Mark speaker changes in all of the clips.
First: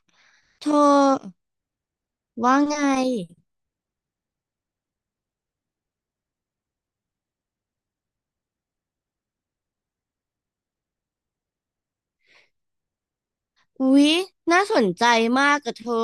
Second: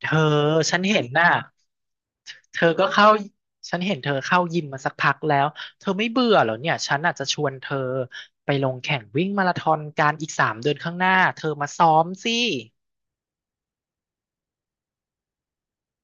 Speaker 1: เธอ
Speaker 2: เธ
Speaker 1: ฉันเห็น
Speaker 2: อ
Speaker 1: น่ะ
Speaker 2: ว่า
Speaker 1: เธอ
Speaker 2: ไง
Speaker 1: ก็เข้าฉันเห็นเธอเข้ายิมมาสักพักแล้วเธอไม่เบื่อเหรอเนี่ยฉันอาจจะชวนเธอไปลงแข่งวิ่งมาราธอนการอีก3 เดือนข้างหน้าเธอมาซ้อมสิ
Speaker 2: อุ๊ยน่าสนใจมากกับเธอ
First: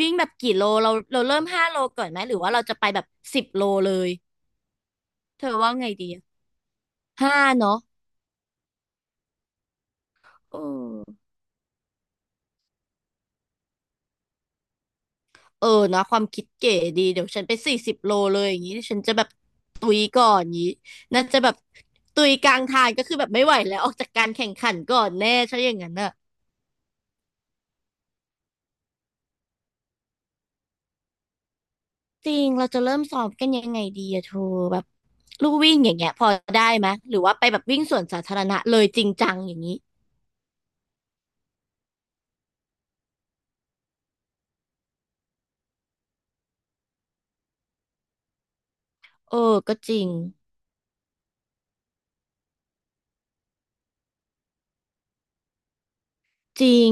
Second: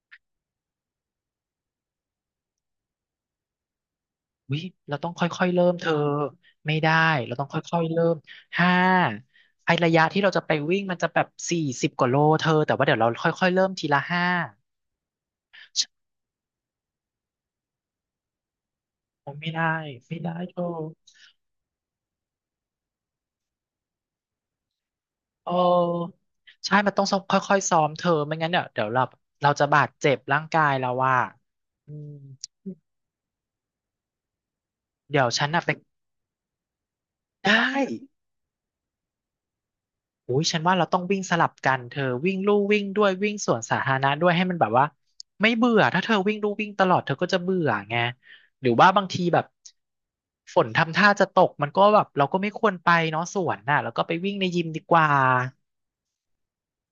Speaker 2: วิ่งแบบกี่โลเราเริ่มห้าโลก่อนไหมหรือว่าเราจะไปแบบสิบโลเลย
Speaker 1: วิเราต้องค่
Speaker 2: เธ
Speaker 1: อย
Speaker 2: อ
Speaker 1: ๆเริ่
Speaker 2: ว่า
Speaker 1: มเธ
Speaker 2: ไง
Speaker 1: อ
Speaker 2: ดีอะ
Speaker 1: ไม่ได้
Speaker 2: ห้า
Speaker 1: เราต้อง
Speaker 2: เนาะ
Speaker 1: ค่อยๆเริ่มห้าไอระยะที่เราจะไป
Speaker 2: เออ
Speaker 1: วิ่งมันจะแบบ40 กว่าโลเธอแต่ว่าเดี๋ยวเราค่อยๆเริ่มทีละห้า
Speaker 2: เออเนอะความคิดเก๋ดีเดี๋ยวฉันไป40 โลเลยอย่างนี้ฉันจะแบบ
Speaker 1: โอ้ไม่ได้
Speaker 2: ตุย
Speaker 1: ไม่
Speaker 2: ก่อ
Speaker 1: ได้
Speaker 2: นอ
Speaker 1: เธ
Speaker 2: ย่าง
Speaker 1: อ
Speaker 2: นี้น่าจะแบบตุยกลางทางก็คือแบบไม่ไหวแล้วออกจากการแข่งขันก่อนแน่
Speaker 1: โอ
Speaker 2: ใช่อย่างนั้นอะ
Speaker 1: ้ใช่มันต้องซ้อมค่อยๆซ้อมเธอไม่งั้นเดี๋ยวเดี๋ยวเราจะบาดเจ็บร่างกายเราว่าอืม
Speaker 2: จริง เราจะเริ่มสอบกันยังไงดีอะเธอแบบ
Speaker 1: เดี๋ยวฉัน
Speaker 2: ลู่
Speaker 1: น่ะไป
Speaker 2: วิ่งอย่างเงี้ยพอได้ไหมยหรือว่าไป
Speaker 1: ได้
Speaker 2: แบบวิ่งสวนสาธารณะเลยจริงจังอย่างนี้
Speaker 1: อุ้ยฉันว่าเราต้องวิ่งสลับกันเธอวิ่งลู่วิ่งด้วยวิ่งสวนสาธารณะด้วยให้มันแบบว่าไม่เบื่อถ้าเธอวิ่งลู่วิ่งตลอดเธอก็จะเบื่อไงหรือว่าบางที
Speaker 2: เออ
Speaker 1: แบบ
Speaker 2: ก็จริง
Speaker 1: ฝนทำท่าจะตกมันก็แบบเราก็ไม่ควรไปเนาะสวนน่ะแล้วก็ไปวิ่งในยิมดีกว่า
Speaker 2: จริง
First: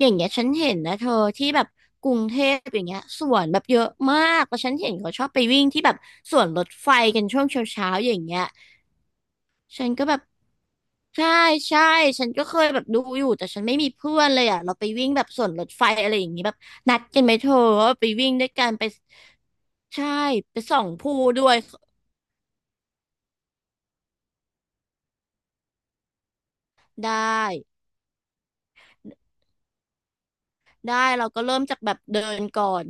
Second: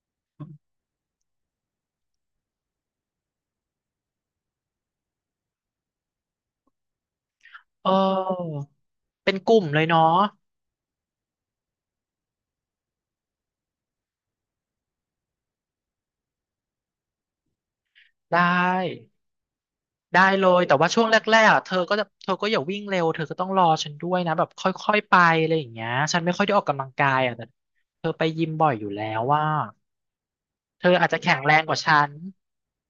Speaker 2: อย่างเงี้ยฉันเห็นนะเธอที่แบบกรุงเทพอย่างเงี้ยสวนแบบเยอะมากแล้วฉันเห็นเขาชอบไปวิ่งที่แบบสวนรถไฟกันช่วงเ
Speaker 1: เอ
Speaker 2: ช้าๆอย่างเงี้ย
Speaker 1: อเป็นกลุ่มเลย
Speaker 2: ฉัน
Speaker 1: เนาะ
Speaker 2: ก็แบบใช่ใช่ฉันก็เคยแบบดูอยู่แต่ฉันไม่มีเพื่อนเลยอ่ะเราไปวิ่งแบบสวนรถไฟอะไรอย่างงี้แบบนัดกันไหมเธอว่าไปวิ่ง
Speaker 1: ได้
Speaker 2: ด้วยกันไปใช่
Speaker 1: ได้เล
Speaker 2: ไป
Speaker 1: ยแต่
Speaker 2: ส่อง
Speaker 1: ว่าช่วง
Speaker 2: ผู้
Speaker 1: แร
Speaker 2: ด้
Speaker 1: ก
Speaker 2: ว
Speaker 1: ๆ
Speaker 2: ย
Speaker 1: อ่ะเธอก็อย่าวิ่งเร็วเธอก็ต้องรอฉันด้วยนะแบบค่อยๆไปอะไรอย่างเงี้ยฉันไม่ค่อยได้ออกกำลังกา
Speaker 2: ได้
Speaker 1: ยอ่ะแต่เธอไปยิมบ่อยอยู่แล้วว่าเธอ
Speaker 2: ได้
Speaker 1: อาจจะ
Speaker 2: เรา
Speaker 1: แข็ง
Speaker 2: ก็
Speaker 1: แร
Speaker 2: เริ่
Speaker 1: ง
Speaker 2: ม
Speaker 1: ก
Speaker 2: จา
Speaker 1: ว่า
Speaker 2: กแบบ
Speaker 1: ฉัน
Speaker 2: เดินก่อน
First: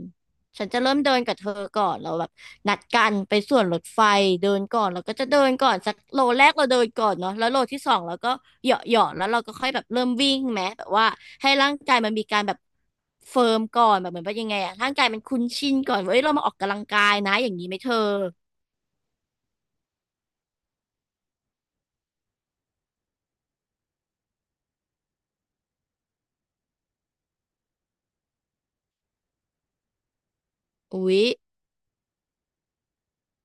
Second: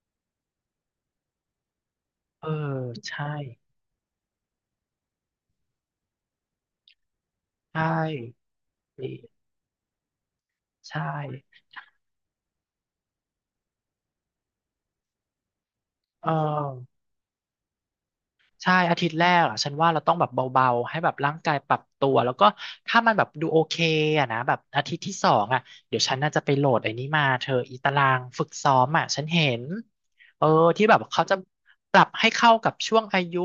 Speaker 2: ฉันจะเริ่มเดินกับเธอก่อนเราแบบ
Speaker 1: เออ
Speaker 2: นัดกัน
Speaker 1: ใช่
Speaker 2: ไปส่วนรถไฟเดินก่อนเราก็จะเดินก่อนสักโลแรกเราเดินก่อนเนาะแล้วโล
Speaker 1: ใช่
Speaker 2: ที่สองเราก็เหยาะเห
Speaker 1: ดี
Speaker 2: ยาะแล้วเราก็ค่อยแบบเริ่มวิ่งแม้แบบ
Speaker 1: ใช่
Speaker 2: ว่าให้ร่างกายมันมีการแบบเฟิร์มก่อนแบบเหมือนว่ายังไงอะร่างกายมันคุ้นชินก่อนว่าเอ้ย
Speaker 1: เออ
Speaker 2: เรามาออกกำลังกายนะอย่างนี้ไหมเธอ
Speaker 1: ใช่อาทิตย์แรกอ่ะฉันว่าเราต้องแบบเบาๆให้แบบร่างกายปรับตัวแล้วก็ถ้ามันแบบดูโอเคอ่ะนะแบบอาทิตย์ที่สองอ่ะเดี๋ยวฉันน่าจะไปโหลดไอ้นี้มาเธออีตารางฝึกซ้อมอ่ะฉันเห็นเออที่แบบ
Speaker 2: อุ๊ย
Speaker 1: เขาจะปรับให้เข้ากับช่วงอายุ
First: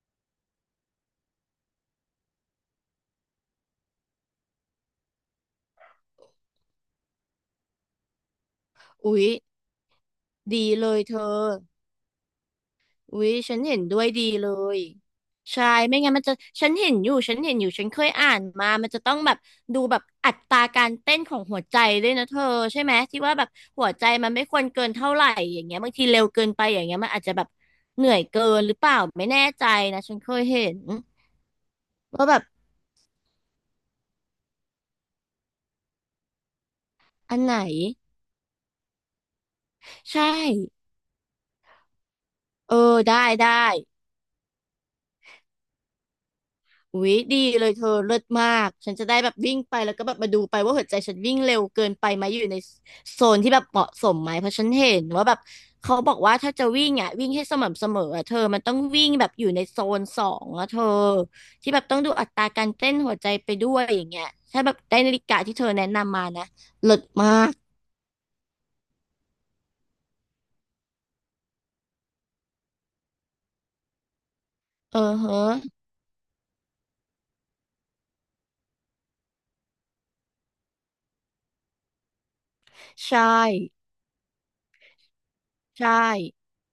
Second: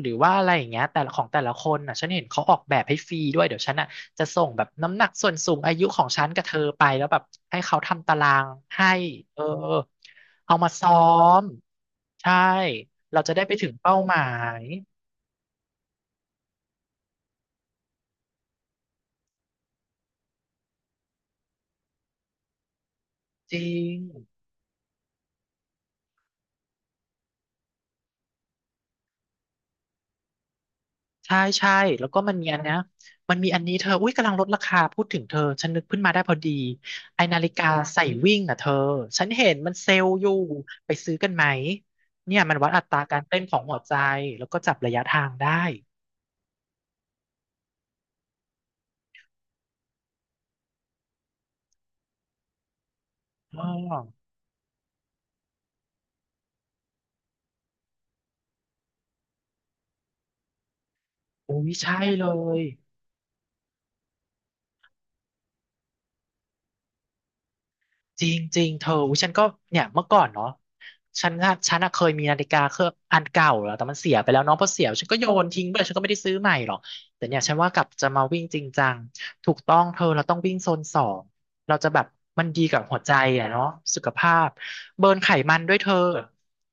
Speaker 1: หรือว่าอะไรอย่างเงี้ยแต่ละของแต่ละคนอ่ะฉันเห็นเขาออกแบบให้ฟรีด้วยเดี๋ยวฉันอ่ะจะส่งแบบน้ำหนักส่วนสูงอายุของฉันกับเธอไปแล้วแบบให้เขาทำตารางให้
Speaker 2: อุ๊ย
Speaker 1: เออ เอา
Speaker 2: ดี
Speaker 1: มา
Speaker 2: เล
Speaker 1: ซ้อ
Speaker 2: ยเธอ
Speaker 1: มใช่เรา
Speaker 2: อุ๊ย
Speaker 1: จะได้ไป
Speaker 2: ฉัน
Speaker 1: ถึง
Speaker 2: เห็น
Speaker 1: เป้า
Speaker 2: ด้วย
Speaker 1: หมา
Speaker 2: ดีเล
Speaker 1: ย
Speaker 2: ยใช่ไม่งั้นมันจะฉันเห็นอยู่ฉันเห็นอยู่ฉันเคยอ่านมามันจะต้องแบบดูแบบอัตราการเต้นของหัวใจด้วยนะเธอใช่ไหมที่ว่าแบบ
Speaker 1: จริ
Speaker 2: หัว
Speaker 1: ง
Speaker 2: ใจมันไม่ควรเกินเท่าไหร่อย่างเงี้ยบางทีเร็วเกินไปอย่างเงี้ยมันอาจจะแบบเหนื่อยเกินหรือเปล่าไม่แน่ใจนะฉันเคยเห็น
Speaker 1: ใช่ใช่แล้วก็
Speaker 2: ว่าแบบ
Speaker 1: มันมีอันนี้เธออุ้ยกำลังลดราคาพูดถึงเธอฉันนึกขึ้นมาได้พอดีไอ
Speaker 2: อั
Speaker 1: นา
Speaker 2: น
Speaker 1: ฬิ
Speaker 2: ไหน
Speaker 1: กาใส่วิ่งอ่ะเธอฉันเห็นมันเซลล์
Speaker 2: ใช่
Speaker 1: อยู่ไปซื้อกันไหมเนี่ยมันวัด
Speaker 2: เออ
Speaker 1: อัตรา
Speaker 2: ได้
Speaker 1: การเต้น
Speaker 2: ได้
Speaker 1: ของหัวใจแล้วก็จับระยะทางได้
Speaker 2: อุ๊ยดีเลยเธอเลิศมากฉันจะได้แบบวิ่งไปแล้วก็แบบมาดูไปว่าหัวใจฉันวิ่งเร็วเกินไปไหมอยู่ในโซนที่แบ
Speaker 1: อ๋อ
Speaker 2: บเหมาะสมไหมเพราะฉันเห็นว่าแบบเขาบอกว่าถ้าจะวิ่งอ่ะวิ่งให้สม่ำเสมออ่ะเธอมันต้องวิ่งแบบอยู่ในโซน 2อ่ะเธอ
Speaker 1: อุ้ย
Speaker 2: ที่แบบ
Speaker 1: ใช่
Speaker 2: ต้องดู
Speaker 1: เล
Speaker 2: อัตรา
Speaker 1: ย
Speaker 2: การเต้นหัวใจไปด้วยอย่างเงี้ยถ้าแบบได้นาฬิกาที่เธอแนะนำมานะเลิศมาก
Speaker 1: จริงจริงเธออุ๊ยฉันก็เนี่ยเมื่อก่อนเนาะฉันอะเคยมีนาฬิกาเครื่องอันเก่าแล้วแต่มันเสียไปแล้วเน้องพอเสีย
Speaker 2: เออ
Speaker 1: ฉันก็โย
Speaker 2: เฮะ
Speaker 1: นทิ้งไปฉันก็ไม่ได้ซื้อใหม่หรอกแต่เนี่ยฉันว่ากลับจะมาวิ่งจริงจังถูกต้องเธอเราต้องวิ่งโซนสองเราจะแบบมันดีกับหัวใจ
Speaker 2: ใช่
Speaker 1: อะเนาะสุขภาพเบิร์นไขมันด้วยเธ
Speaker 2: ใช่
Speaker 1: อ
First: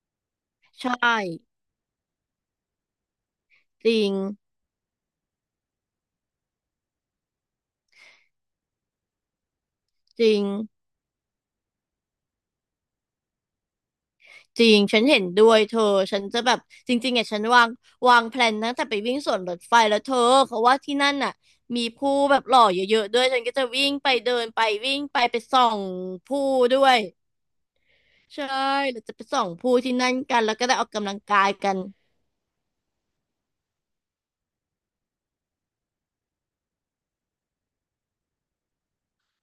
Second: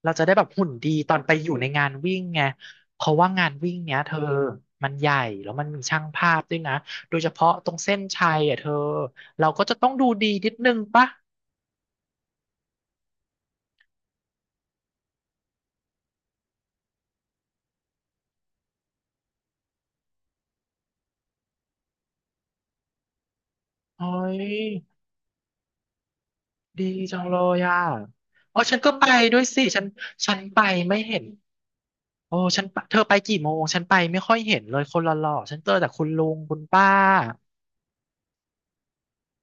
Speaker 1: เราจะได้แบบหุ่น
Speaker 2: ใช
Speaker 1: ดีต
Speaker 2: ่
Speaker 1: อนไปอยู่ในงานวิ่งไงเพราะว่างานวิ่ง
Speaker 2: จ
Speaker 1: เนี้ย
Speaker 2: ริ
Speaker 1: เธ
Speaker 2: ง
Speaker 1: อมันใหญ่แล้วมันมีช่างภาพด้วยนะโดยเฉพาะตรงเส้นชัยอ่ะเธอเราก็จะต้องดู
Speaker 2: จ
Speaker 1: ดี
Speaker 2: ริง
Speaker 1: นิดนึงปะ
Speaker 2: จริง ฉันเห็นด้วยเธอฉันจะแบบจริงๆอ่ะฉันวางแพลนตั้งแต่ไปวิ่งสวนรถไฟแล้วเธอเขาว่าที่นั่นน่ะมีผู้แบบหล่อเยอะๆด้วยฉันก็จะวิ่ง
Speaker 1: เฮ้
Speaker 2: ไปเดิ
Speaker 1: ย
Speaker 2: นไปวิ่งไปไปส่องผู้ด้
Speaker 1: ดี
Speaker 2: วย
Speaker 1: จังเลยอ่ะ
Speaker 2: ใช่
Speaker 1: อ๋อฉันก็
Speaker 2: เรา
Speaker 1: ไป
Speaker 2: จะไป
Speaker 1: ด้
Speaker 2: ส่
Speaker 1: วย
Speaker 2: อง
Speaker 1: สิ
Speaker 2: ผู้
Speaker 1: ฉัน
Speaker 2: ที่นั่น
Speaker 1: ฉั
Speaker 2: กั
Speaker 1: น
Speaker 2: นแล้ว
Speaker 1: ไป
Speaker 2: ก็ได้ออก
Speaker 1: ไม่
Speaker 2: กำลั
Speaker 1: เห็
Speaker 2: ง
Speaker 1: น
Speaker 2: กายกัน
Speaker 1: โอ้ฉันไปเธอไปกี่โมงฉันไปไม่ค่อยเห็นเลยคนหล่อๆฉันเจอแต่คุณลุงคุณป้า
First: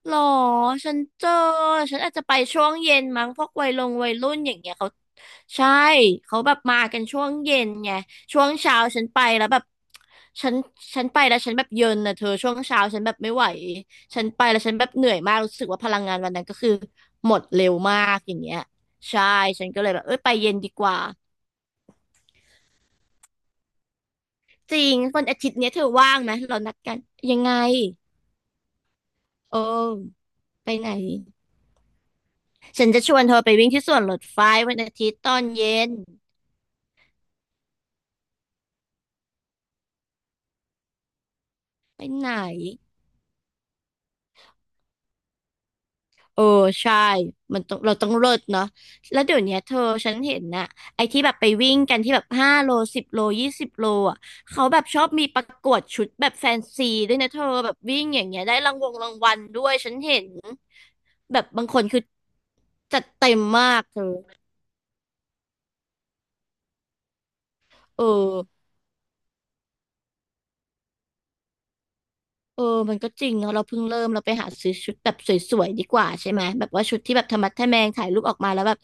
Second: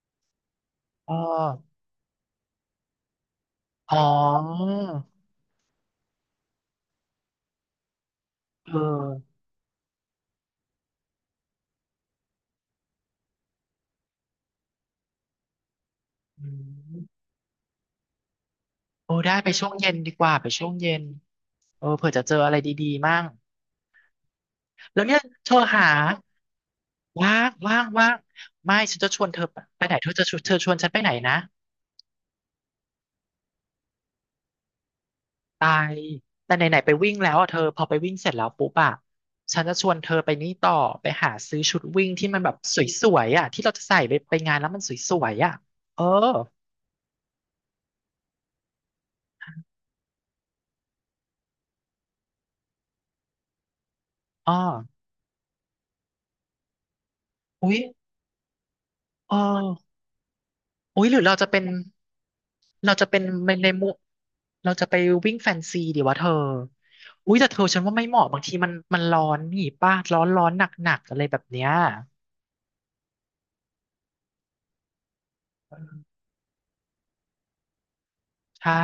Speaker 2: หรอฉัน
Speaker 1: เอ
Speaker 2: เจอ
Speaker 1: อ
Speaker 2: ฉันอาจจะไปช่วงเย็นมั้งพวกวัยลง
Speaker 1: อ๋อ
Speaker 2: วัยรุ่นอย่างเงี้ยเขา ใช่เขาแบบมากันช่วงเย็นไงช่วง
Speaker 1: เอ
Speaker 2: เช้าฉันไป
Speaker 1: อ
Speaker 2: แล้วแบบฉันฉันไปแล้วฉันแบบเย็นนะเธอช่วงเช้าฉันแบบไม่ไหวฉันไปแล้วฉันแบบเหนื่อยมากรู้สึกว่าพลังงานวันนั้
Speaker 1: อื
Speaker 2: นก็คือ
Speaker 1: ม
Speaker 2: หมดเร็วมากอย่างเงี้ย
Speaker 1: โอ้
Speaker 2: ใช่
Speaker 1: ได้ไป
Speaker 2: ฉั
Speaker 1: ช่
Speaker 2: น
Speaker 1: วง
Speaker 2: ก็เล
Speaker 1: เย็
Speaker 2: ย
Speaker 1: น
Speaker 2: แบบ
Speaker 1: ดี
Speaker 2: เอ้ย
Speaker 1: ก
Speaker 2: ไป
Speaker 1: ว่าไป
Speaker 2: เย็น
Speaker 1: ช่
Speaker 2: ดี
Speaker 1: วง
Speaker 2: ก
Speaker 1: เย็
Speaker 2: ว่า
Speaker 1: นเออเผื่อจะเจออะไรดีๆมั่ง
Speaker 2: จริง
Speaker 1: แล้วเนี่ย
Speaker 2: วันอา
Speaker 1: เธ
Speaker 2: ทิต
Speaker 1: อ
Speaker 2: ย์เนี้ยเธ
Speaker 1: หา
Speaker 2: อว่างไหมเรานัดกันยั
Speaker 1: ว่า
Speaker 2: ง
Speaker 1: ง
Speaker 2: ไง
Speaker 1: ว่างว่างไม่ฉันจะชวนเธอ
Speaker 2: โ
Speaker 1: ไปไหนเธอ
Speaker 2: อ
Speaker 1: จะ
Speaker 2: อ
Speaker 1: ชวนเธอช
Speaker 2: ไป
Speaker 1: วนฉั
Speaker 2: ไหน
Speaker 1: นไปไหนนะ
Speaker 2: ฉันจะชวนเธอไปวิ่งที่สวนรถไฟวันอาทิตย์ตอน
Speaker 1: ตา
Speaker 2: เย็น
Speaker 1: ยแต่ไหนๆไปวิ่งแล้วอ่ะเธอพอไปวิ่งเสร็จแล้วปุ๊บอ่ะฉันจะชวนเธอไปนี่ต่อไปหาซื้อชุด
Speaker 2: ไป
Speaker 1: วิ่งที่
Speaker 2: ไหน
Speaker 1: มันแบบสวยๆอ่ะที่เราจะใส่ไปงานแล้วมันสวยๆอ่ะเออ
Speaker 2: เออใช่มันต้องเราต้องเลิศเนาะแล้วเดี๋ยวเนี้ยเธอฉันเห็นนะไอ้ที่แบบไปวิ่งกันที่แบบห้าโลสิบโล20 โลอ่ะ
Speaker 1: อ๋อ
Speaker 2: เขาแบบชอบมีประกวดชุดแบบแฟนซีด้วยนะเธอแบ
Speaker 1: อุ๊
Speaker 2: บ
Speaker 1: ย
Speaker 2: วิ่งอย่างเงี้ยได้รางวงรางวั
Speaker 1: เออ
Speaker 2: ลด้วยฉันเห็น
Speaker 1: อุ๊ยหรือเรา
Speaker 2: แบบ
Speaker 1: จะเป็น
Speaker 2: บางคนคือ
Speaker 1: เรา
Speaker 2: จัด
Speaker 1: จะเป็น
Speaker 2: เต็มมา
Speaker 1: ใน
Speaker 2: ก
Speaker 1: มุ
Speaker 2: เธอ
Speaker 1: เราจะไปวิ่งแฟนซีดีวะเธออุ๊ยแต่เธอฉันว่า
Speaker 2: เออ
Speaker 1: ไม่เหมาะบางทีมันมันร้อนนี่ป้าร้อนหนักหนักๆอะไรแบบเนี้ย
Speaker 2: เออมันก็จริงเนาะเราเพิ่งเริ่มเราไปหาซื้อชุดแบบสวยๆดีกว่าใช่ไหมแบบว่าชุดที่แบบธรรมะแทะแมงถ่ายรูปออกมาแล้ว
Speaker 1: ใช่
Speaker 2: แบบ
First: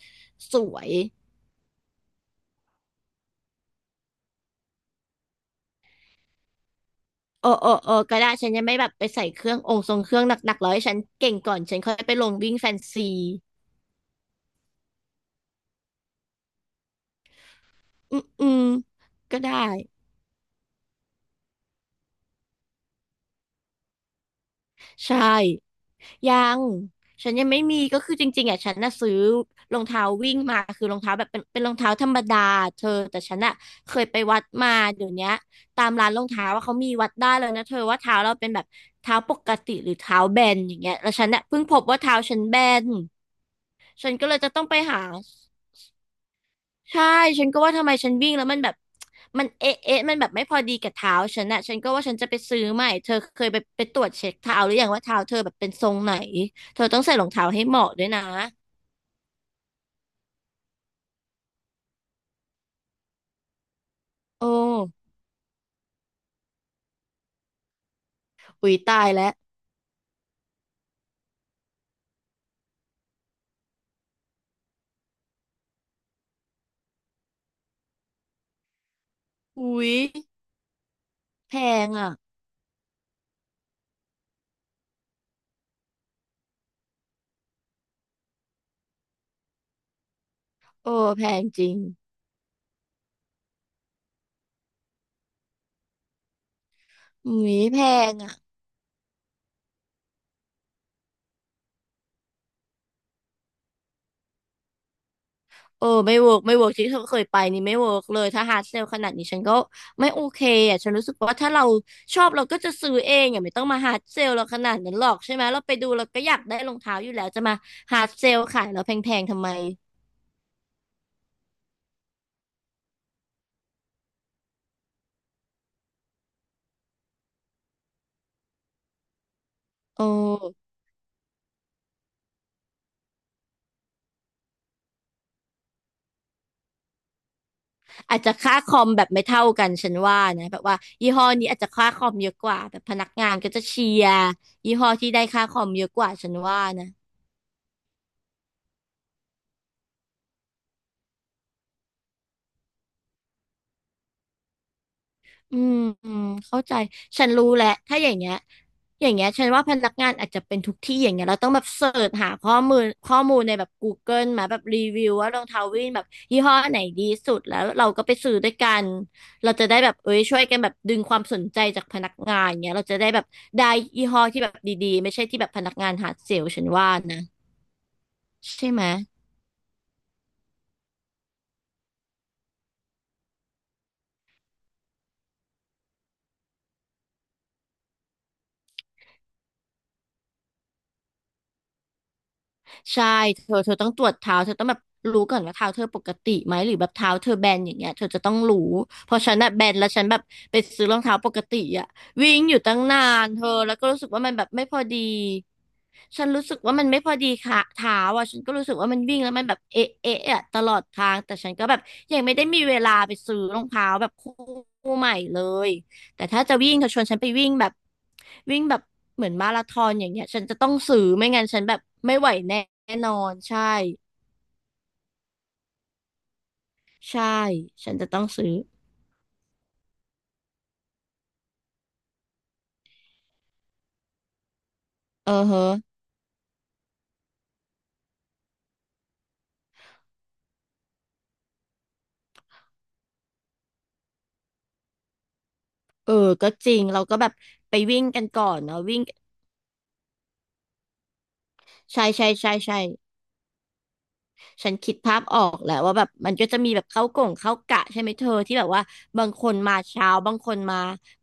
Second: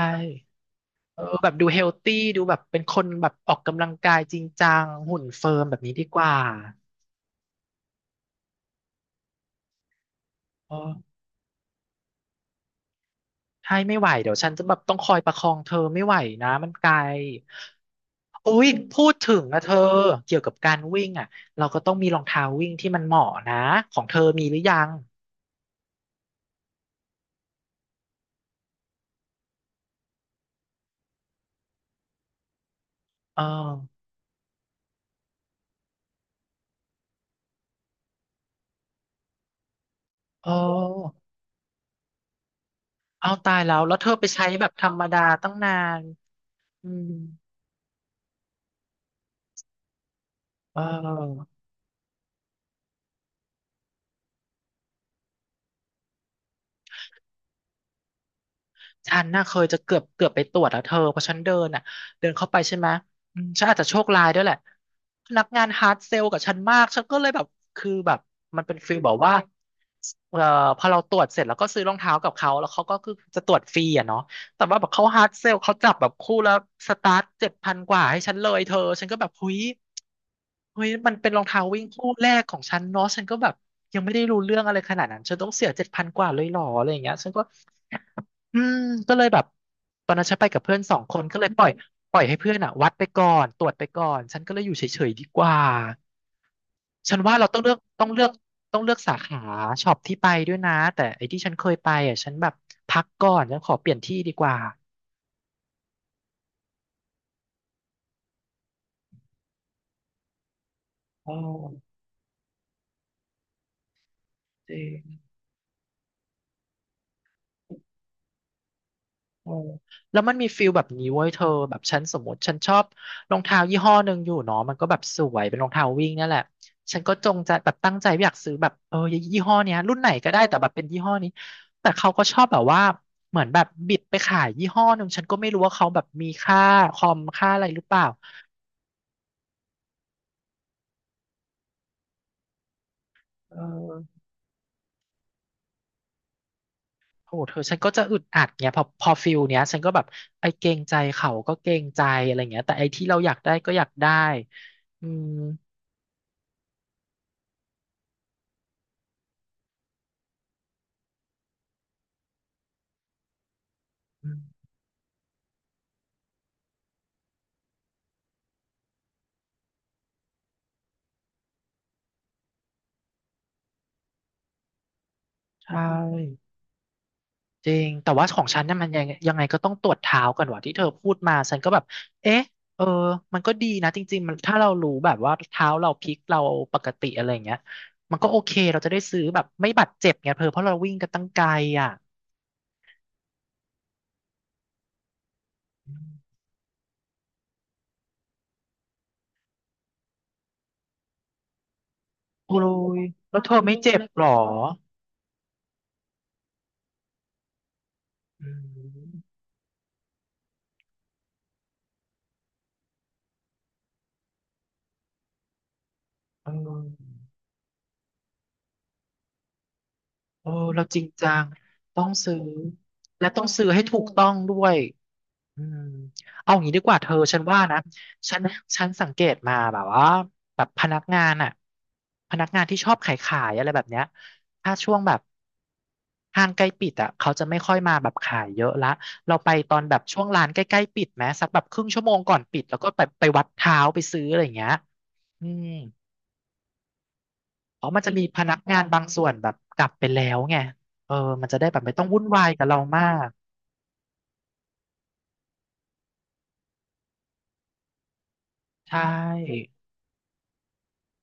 Speaker 2: สวย
Speaker 1: เออแบบดูเฮลตี้ดูแบบเป็นคนแบบออกกำลังกายจริงจังหุ่นเฟิร์มแบบนี้ดีกว่า
Speaker 2: เออเออเออก็ได้ฉันยังไม่แบบไปใส่เครื่ององค์ทรงเครื่องหนักๆแล้
Speaker 1: เอ
Speaker 2: วให้ฉัน
Speaker 1: อ
Speaker 2: เก่งก่อนฉันค่อยไปลงวิ่งแฟนซี
Speaker 1: ใช่ไม่ไหวเดี๋ยวฉันจะแบบต้องคอยประคองเธอไม่ไหวนะมันไกล
Speaker 2: อืมอื
Speaker 1: อุ๊
Speaker 2: ม
Speaker 1: ยพูดถึ
Speaker 2: ก็
Speaker 1: ง
Speaker 2: ได้
Speaker 1: นะเธอเกี่ยวกับการวิ่งอ่ะเราก็ต้องมีรองเท้าวิ่งที่มันเหมาะนะของเธอมีหรือยัง
Speaker 2: ใช่ยังฉันยังไม่มีก็คือจริงๆอ่ะฉันน่ะซื้อรองเท้าวิ่งมาคือรองเท้าแบบเป็นรองเท้าธรรมดาเธอแต่ฉั
Speaker 1: เออ
Speaker 2: นอ่ะเคยไปวัดมาเดี๋ยวเนี้ยตามร้านรองเท้าว่าเขามีวัดได้เลยนะเธอว่าเท้าเราเป็นแบบเท้าปกติหรือเท้าแบ
Speaker 1: เอ
Speaker 2: นอย่างเงี้ยแล้ว
Speaker 1: อ
Speaker 2: ฉันน่ะเพิ่งพบว่าเท้าฉันแบน
Speaker 1: เอาตายแล้วแล้วเธ
Speaker 2: ฉั
Speaker 1: อ
Speaker 2: น
Speaker 1: ไป
Speaker 2: ก็เลย
Speaker 1: ใช้
Speaker 2: จะต้อ
Speaker 1: แบ
Speaker 2: ง
Speaker 1: บ
Speaker 2: ไป
Speaker 1: ธรร
Speaker 2: หา
Speaker 1: มดาตั้งนานอื
Speaker 2: ใช่
Speaker 1: ม
Speaker 2: ฉันก็ว่าทำไมฉันวิ่งแล้วมันแบบมันเอ๊ะเอ๊ะมันแบบไม่พอดี
Speaker 1: เอ
Speaker 2: กับเท้าฉัน
Speaker 1: อ
Speaker 2: อะฉันก็ว่าฉันจะไปซื้อใหม่เธอเคยไปตรวจเช็คเท้าหรือยังว่าเท้าเธอแบบเป็นทรงไหนเธอต้องใส่รองเท้าให้เหมาะด้วยนะ
Speaker 1: ฉันน่ะเคยจะเกือบไปตรวจแล้วเธอเพราะฉันเดินอ่ะเดินเข้าไปใช่ไหมอืมฉันอาจจะโชคร้ายด้ว
Speaker 2: โอ
Speaker 1: ยแหละ
Speaker 2: ้
Speaker 1: พนักงานฮาร์ดเซลกับฉันมากฉันก็เลยแบบคือแบบมัน
Speaker 2: อุ๊
Speaker 1: เป็
Speaker 2: ย
Speaker 1: นฟีล
Speaker 2: ตาย
Speaker 1: แบอก
Speaker 2: แล้ว
Speaker 1: ว่าเอ่อพอเราตรวจเสร็จแล้วก็ซื้อรองเท้ากับเขาแล้วเขาก็คือจะตรวจฟรีอ่ะเนาะแต่ว่าแบบเขาฮาร์ดเซลเขาจับแบบคู่แล้วสตาร์ทเจ็ดพันกว่าให้ฉันเลยเธอฉันก็แบบเฮ้ย
Speaker 2: อุ๊ย
Speaker 1: เฮ้ยมันเป็นรอง
Speaker 2: แพ
Speaker 1: เท้าวิ่ง
Speaker 2: ง
Speaker 1: คู่
Speaker 2: อะ
Speaker 1: แรกของฉันเนาะฉันก็แบบยังไม่ได้รู้เรื่องอะไรขนาดนั้นฉันต้องเสียเจ็ดพันกว่าเลยเหรออะไรอย่างเงี้ยฉันก็ อืมก็เลยแบบตอนนั้นฉันไปกับเพื่อน
Speaker 2: โอ้
Speaker 1: 2 คน
Speaker 2: แพ
Speaker 1: ก็
Speaker 2: ง
Speaker 1: เลยป
Speaker 2: จ
Speaker 1: ล่อ
Speaker 2: ริ
Speaker 1: ย
Speaker 2: ง
Speaker 1: ปล่อยให้เพื่อนอ่ะวัดไปก่อนตรวจไปก่อนฉันก็เลยอยู่เฉยๆดีกว่าฉัน
Speaker 2: อุ๊
Speaker 1: ว่าเราต้อ
Speaker 2: ย
Speaker 1: งเลือก
Speaker 2: แพ
Speaker 1: ต้อง
Speaker 2: ง
Speaker 1: เลือก
Speaker 2: อะ
Speaker 1: ต้องเลือกสาขาช็อปที่ไปด้วยนะแต่ไอ้ที่ฉันเคยไปอ่ะฉันแบบพักก่อนฉันขอเปลี่ยนที่ดีกว่า
Speaker 2: เออไม่เวิร์กไม่เวิร์กที่เธอเคยไปนี่ไม่เวิร์กเลยถ้าฮาร์ดเซลขนาดนี้ฉันก็ไม่โอเคอ่ะฉันรู้สึก
Speaker 1: อ๋อ
Speaker 2: ว่าถ้าเราชอบเราก็จะซื้อเองอ่ะไม่ต้องมาฮาร์ดเซลเราข
Speaker 1: จ
Speaker 2: นาด
Speaker 1: ริ
Speaker 2: นั้นหรอก
Speaker 1: ง
Speaker 2: ใช่ไหมเราไปดูเราก็อยากได้รองเท้าอยู่แล้วจะมาฮาร์ดเซลขายเราแพงๆทำ
Speaker 1: เอ
Speaker 2: ไม
Speaker 1: อแล้วมันมีฟิลแบบนี้เว้ยเธอแบบฉันสมมติฉันชอบรองเท้ายี่ห้อหนึ่งอยู่เนาะมันก็แบบสวยเป็นรองเท้าวิ่งเนี่ยแหละฉันก็จงใจแบบตั้งใจอยากซื้อแบบยี่ห้อเนี้ยรุ่น
Speaker 2: เอ
Speaker 1: ไหนก็ได้แต่แบ
Speaker 2: อ
Speaker 1: บเป็นยี่ห้อนี้แต่เขาก็ชอบแบบว่าเหมือนแบบบิดไปขายยี่ห้อหนึ่งฉันก็ไม่รู้ว่าเขาแบบมีค่าคอมค่าอะไรหรือเปล่า
Speaker 2: อาจจะค่าคอมแบบไม่เท่ากันฉันว่านะแบบว่ายี่ห้อนี้อาจจะค่าคอมเยอะกว่าแบบพนักงานก็
Speaker 1: เอ
Speaker 2: จะเชียร์
Speaker 1: อ
Speaker 2: ยี่ห้อที่ได้ค่าคอมเยอะกว่าฉันว่านะ
Speaker 1: โหเธอฉันก็จะอึดอัดเงี้ยพอฟิลเนี้ยฉันก็แบบไอ้เกรงใจเขาก็เกรงใจอะไรเงี้ยแต่ไอ้ที่เราอยากได้ก็อยากได้อืม
Speaker 2: อืมอืมเข้าใจฉันรู้แหละถ้าอย่างเงี้ยอย่างเงี้ยฉันว่าพนักงานอาจจะเป็นทุกที่อย่างเงี้ยเราต้องแบบเสิร์ชหาข้อมูลในแบบ Google
Speaker 1: อื
Speaker 2: มาแบบ
Speaker 1: ม
Speaker 2: รีวิวว่ารองเท้าวิ่งแบบยี่ห้อไหนดีสุดแล้วเราก็ไปซื้อด้วยกันเราจะได้แบบเอ้ยช่วยกันแบบดึงความสนใจจากพนักงานเงี้ยเราจะได้แบบได้ยี่ห้อที่แบบดีๆไม่ใช่ที่แบบพนัก
Speaker 1: ใช่
Speaker 2: งานหาเซลล์ฉันว่านะ
Speaker 1: จริงแต่ว่าของฉัน
Speaker 2: ใช่
Speaker 1: เนี่ย
Speaker 2: ไหม
Speaker 1: มันยังไงก็ต้องตรวจเท้าก่อนว่ะที่เธอพูดมาฉันก็แบบเอ๊ะเออมันก็ดีนะจริงๆมันถ้าเรารู้แบบว่าเท้าเราพลิกเราปกติอะไรอย่างเงี้ยมันก็โอเคเราจะได้ซื้อแบบไม่บาดเจ็บไงเธอเพราะเราวิ่งกันตั้งไกลอ่ะ
Speaker 2: ใช่เธอต้องตรวจเท้าเธอต้องแบบรู้ก่อนว่าเท้าเธอปกติไหมหรือแบบเท้าเธอแบนอย่างเงี้ยเธอจะต้องรู้เพราะฉันอะแบนแล้วฉันแบบไปซื้อรองเท้าปกติอะวิ่ง
Speaker 1: โอ้
Speaker 2: อยู่ตั้ง
Speaker 1: ย
Speaker 2: นาน
Speaker 1: แล้
Speaker 2: เธ
Speaker 1: วเธ
Speaker 2: อ
Speaker 1: อไม่
Speaker 2: แล้วก็
Speaker 1: เจ็
Speaker 2: รู้
Speaker 1: บ
Speaker 2: สึก
Speaker 1: ห
Speaker 2: ว่า
Speaker 1: รอ
Speaker 2: มันแบบไม่พอดีฉันรู้สึกว่ามันไม่พอดีค่ะเท้าอ่ะฉัน
Speaker 1: อื
Speaker 2: ก็รู้สึกว่ามัน
Speaker 1: ม
Speaker 2: วิ่งแล้วมันแบบเอะเอะอะตลอดทางแต่ฉันก็แบบยังไม่ได้มีเวลาไปซื้อรองเท้าแบบคู่ใหม่เลย แต่ถ้า
Speaker 1: เออ
Speaker 2: จะวิ่งเธอชวนฉันไปวิ่งแบบวิ่งแบบเหมือนมาราธอนอย่างเงี้ยฉัน
Speaker 1: โอ้
Speaker 2: จะต้อง
Speaker 1: เราจ
Speaker 2: ซื้อ
Speaker 1: ริง
Speaker 2: ไม่
Speaker 1: จั
Speaker 2: งั้
Speaker 1: ง
Speaker 2: นฉันแบบ
Speaker 1: ต้อง
Speaker 2: ไม่ไหว
Speaker 1: ซื้อ
Speaker 2: แน่นอ
Speaker 1: และ
Speaker 2: น
Speaker 1: ต้อง
Speaker 2: ใช่
Speaker 1: ซื้อให้ถูกต้องด้วยอืมเอาอย่างนี้ดีกว่าเธอ
Speaker 2: ใช่
Speaker 1: ฉันว่านะ
Speaker 2: ฉันจะต้อง
Speaker 1: ฉัน
Speaker 2: ซื้อ
Speaker 1: ฉันสังเกตมาแบบว่าแบบพนักงานอะพนักงานที่ชอบขายอะไรแบบเนี้ยถ้าช่วงแบบ
Speaker 2: เออเฮะ
Speaker 1: ห้างใกล้ปิดอะเขาจะไม่ค่อยมาแบบขายเยอะละเราไปตอนแบบช่วงร้านใกล้ๆปิดไหมสักแบบครึ่งชั่วโมงก่อนปิดแล้วก็ไปวัดเท้าไปซื้ออะไรอย่างเงี้ยอืม
Speaker 2: เออก็จริงเราก็แบบไป
Speaker 1: อ๋อ
Speaker 2: วิ่
Speaker 1: มัน
Speaker 2: ง
Speaker 1: จะ
Speaker 2: กั
Speaker 1: มี
Speaker 2: น
Speaker 1: พ
Speaker 2: ก่อ
Speaker 1: นัก
Speaker 2: นเนาะ
Speaker 1: งาน
Speaker 2: วิ่
Speaker 1: บา
Speaker 2: ง
Speaker 1: งส่วนแบบกลับไปแล้วไงเออมันจะได้แบบไม่ต้อ
Speaker 2: ใช่
Speaker 1: งวุ่น
Speaker 2: ใช่
Speaker 1: วาย
Speaker 2: ใช่
Speaker 1: กับเรา
Speaker 2: ใช่
Speaker 1: มาก
Speaker 2: ฉันคิดภาพออกแหละว่าแบบมันก็จะมีแบบเข้ากล่งเข้ากะใช่ไหมเธอที่แบบว่า
Speaker 1: ใช
Speaker 2: บางคน
Speaker 1: ่
Speaker 2: มาเช้าบางคนมา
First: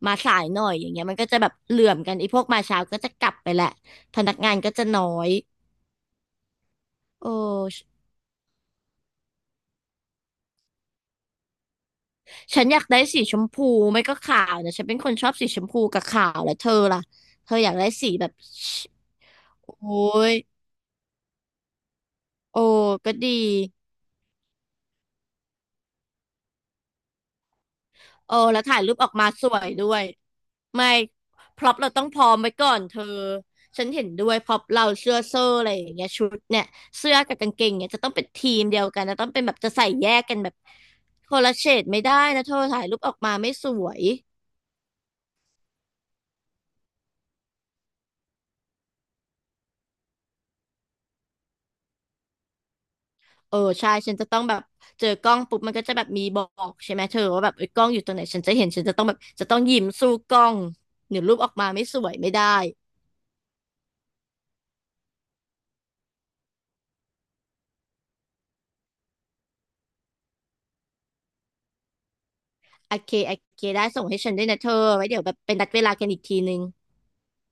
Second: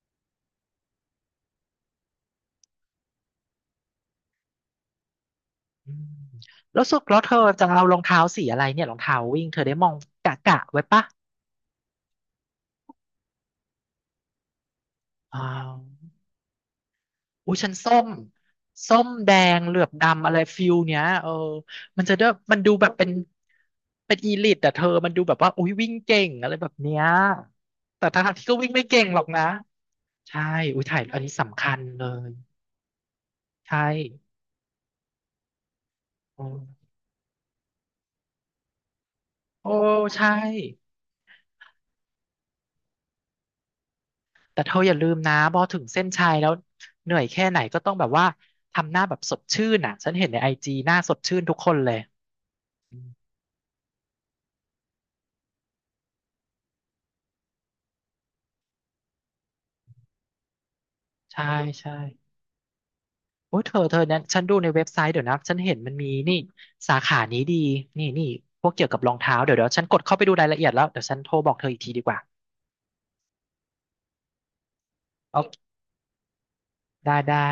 Speaker 2: มาสายหน่อยอย่างเงี้ยมันก็จะแบบเหลื่อมกันไอ้พวกมาเช้าก็จะกลับไปแหละพนักงานก็จะน้อย
Speaker 1: อืมแล้วสุดแล้ว
Speaker 2: เอ
Speaker 1: เธ
Speaker 2: อ
Speaker 1: อจะเอารองเท้าสีอะไรเนี่ยรองเท้าวิ่งเธอได้มองกะไว้ปะ
Speaker 2: ฉันอยากได้สีชมพูไม่ก็ขาวเนี่ยฉันเป็นคนชอบ
Speaker 1: อ้า
Speaker 2: สีชม
Speaker 1: ว
Speaker 2: พูกับขาวแล้วเธอล่ะเธ
Speaker 1: อุ้ย
Speaker 2: ออ
Speaker 1: ฉัน
Speaker 2: ยากได้
Speaker 1: ส้ม
Speaker 2: สีแบบ
Speaker 1: ส้มแดงเหลือบ
Speaker 2: โอ้
Speaker 1: ดำอะ
Speaker 2: ย
Speaker 1: ไรฟิลเนี้ยเออมันจะได้มัน
Speaker 2: โอ้
Speaker 1: ดูแบบเป็น
Speaker 2: ก็ดี
Speaker 1: เป็นอีลิทแต่เธอมันดูแบบว่าอุ้ยวิ่งเก่งอะไรแบบเนี้ยแต่ทาง
Speaker 2: โอ้
Speaker 1: ที่ก็
Speaker 2: แล้ว
Speaker 1: วิ่ง
Speaker 2: ถ่าย
Speaker 1: ไม่
Speaker 2: รูป
Speaker 1: เก่ง
Speaker 2: ออก
Speaker 1: หรอก
Speaker 2: มา
Speaker 1: นะ
Speaker 2: สวยด้วย
Speaker 1: ใช่อุ้ย
Speaker 2: ไม่
Speaker 1: ถ่ายอันนี้
Speaker 2: พ
Speaker 1: สำ
Speaker 2: ร็
Speaker 1: คั
Speaker 2: อพ
Speaker 1: ญ
Speaker 2: เราต้
Speaker 1: เล
Speaker 2: องพร้อ
Speaker 1: ย
Speaker 2: มไว้ก่อนเธอ
Speaker 1: ใช่
Speaker 2: ฉันเห็นด้วยพร็อพเราเสื้อเซอร์อะไรอย่างเงี้ยชุดเนี่ยเสื้อกับกางเกงเนี่ยจะต้องเป็นทีมเดียวกันนะต้องเป็นแบบ
Speaker 1: โอ้
Speaker 2: จะใส่แยก
Speaker 1: ใช่
Speaker 2: กันแบบคนละเฉดไม่ได้นะเธอถ่ายรูปออกมาไม่สวย
Speaker 1: แต่เธออย่าลืมนะพอถึงเส้นชัยแล้วเหนื่อยแค่ไหนก็ต้องแบบว่าทำหน้าแบบสดชื่นอ่ะฉันเห็นในIGหน้าสดชื่นทุกคนเลยอืม
Speaker 2: เออใช่ฉันจะต้องแบบเจอกล้องปุ๊บมันก็จะแบบมีบอกใช่ไหมเธอว่าแบบเอ้ยกล้องอยู่ตรงไหนฉันจะเห็นฉันจะต้องแบบจะต้องยิ้มสู้กล้องเดี๋ยรูป
Speaker 1: ใช่
Speaker 2: ออกมาไม่
Speaker 1: ใช่
Speaker 2: สวยไม่ได้
Speaker 1: โอ้ยเธอเธอเนี่ยฉันดูในเว็บไซต์เดี๋ยวนะฉันเห็นมันมีนี่สาขานี้ดีนี่นี่พวกเกี่ยวกับรองเท้าเดี๋ยวฉันกดเข้าไปดูรายละเอียดแล้วเดี๋ยวฉันโทรบอกเธออีกทีดีกว่า
Speaker 2: โอเคโอเคได้ส่งให้ฉันด้วยนะเธอไว้เดี๋ยวแบ
Speaker 1: โอ
Speaker 2: บเป็นนั
Speaker 1: เค
Speaker 2: ดเวลากันอีกทีนึง
Speaker 1: ได้ได้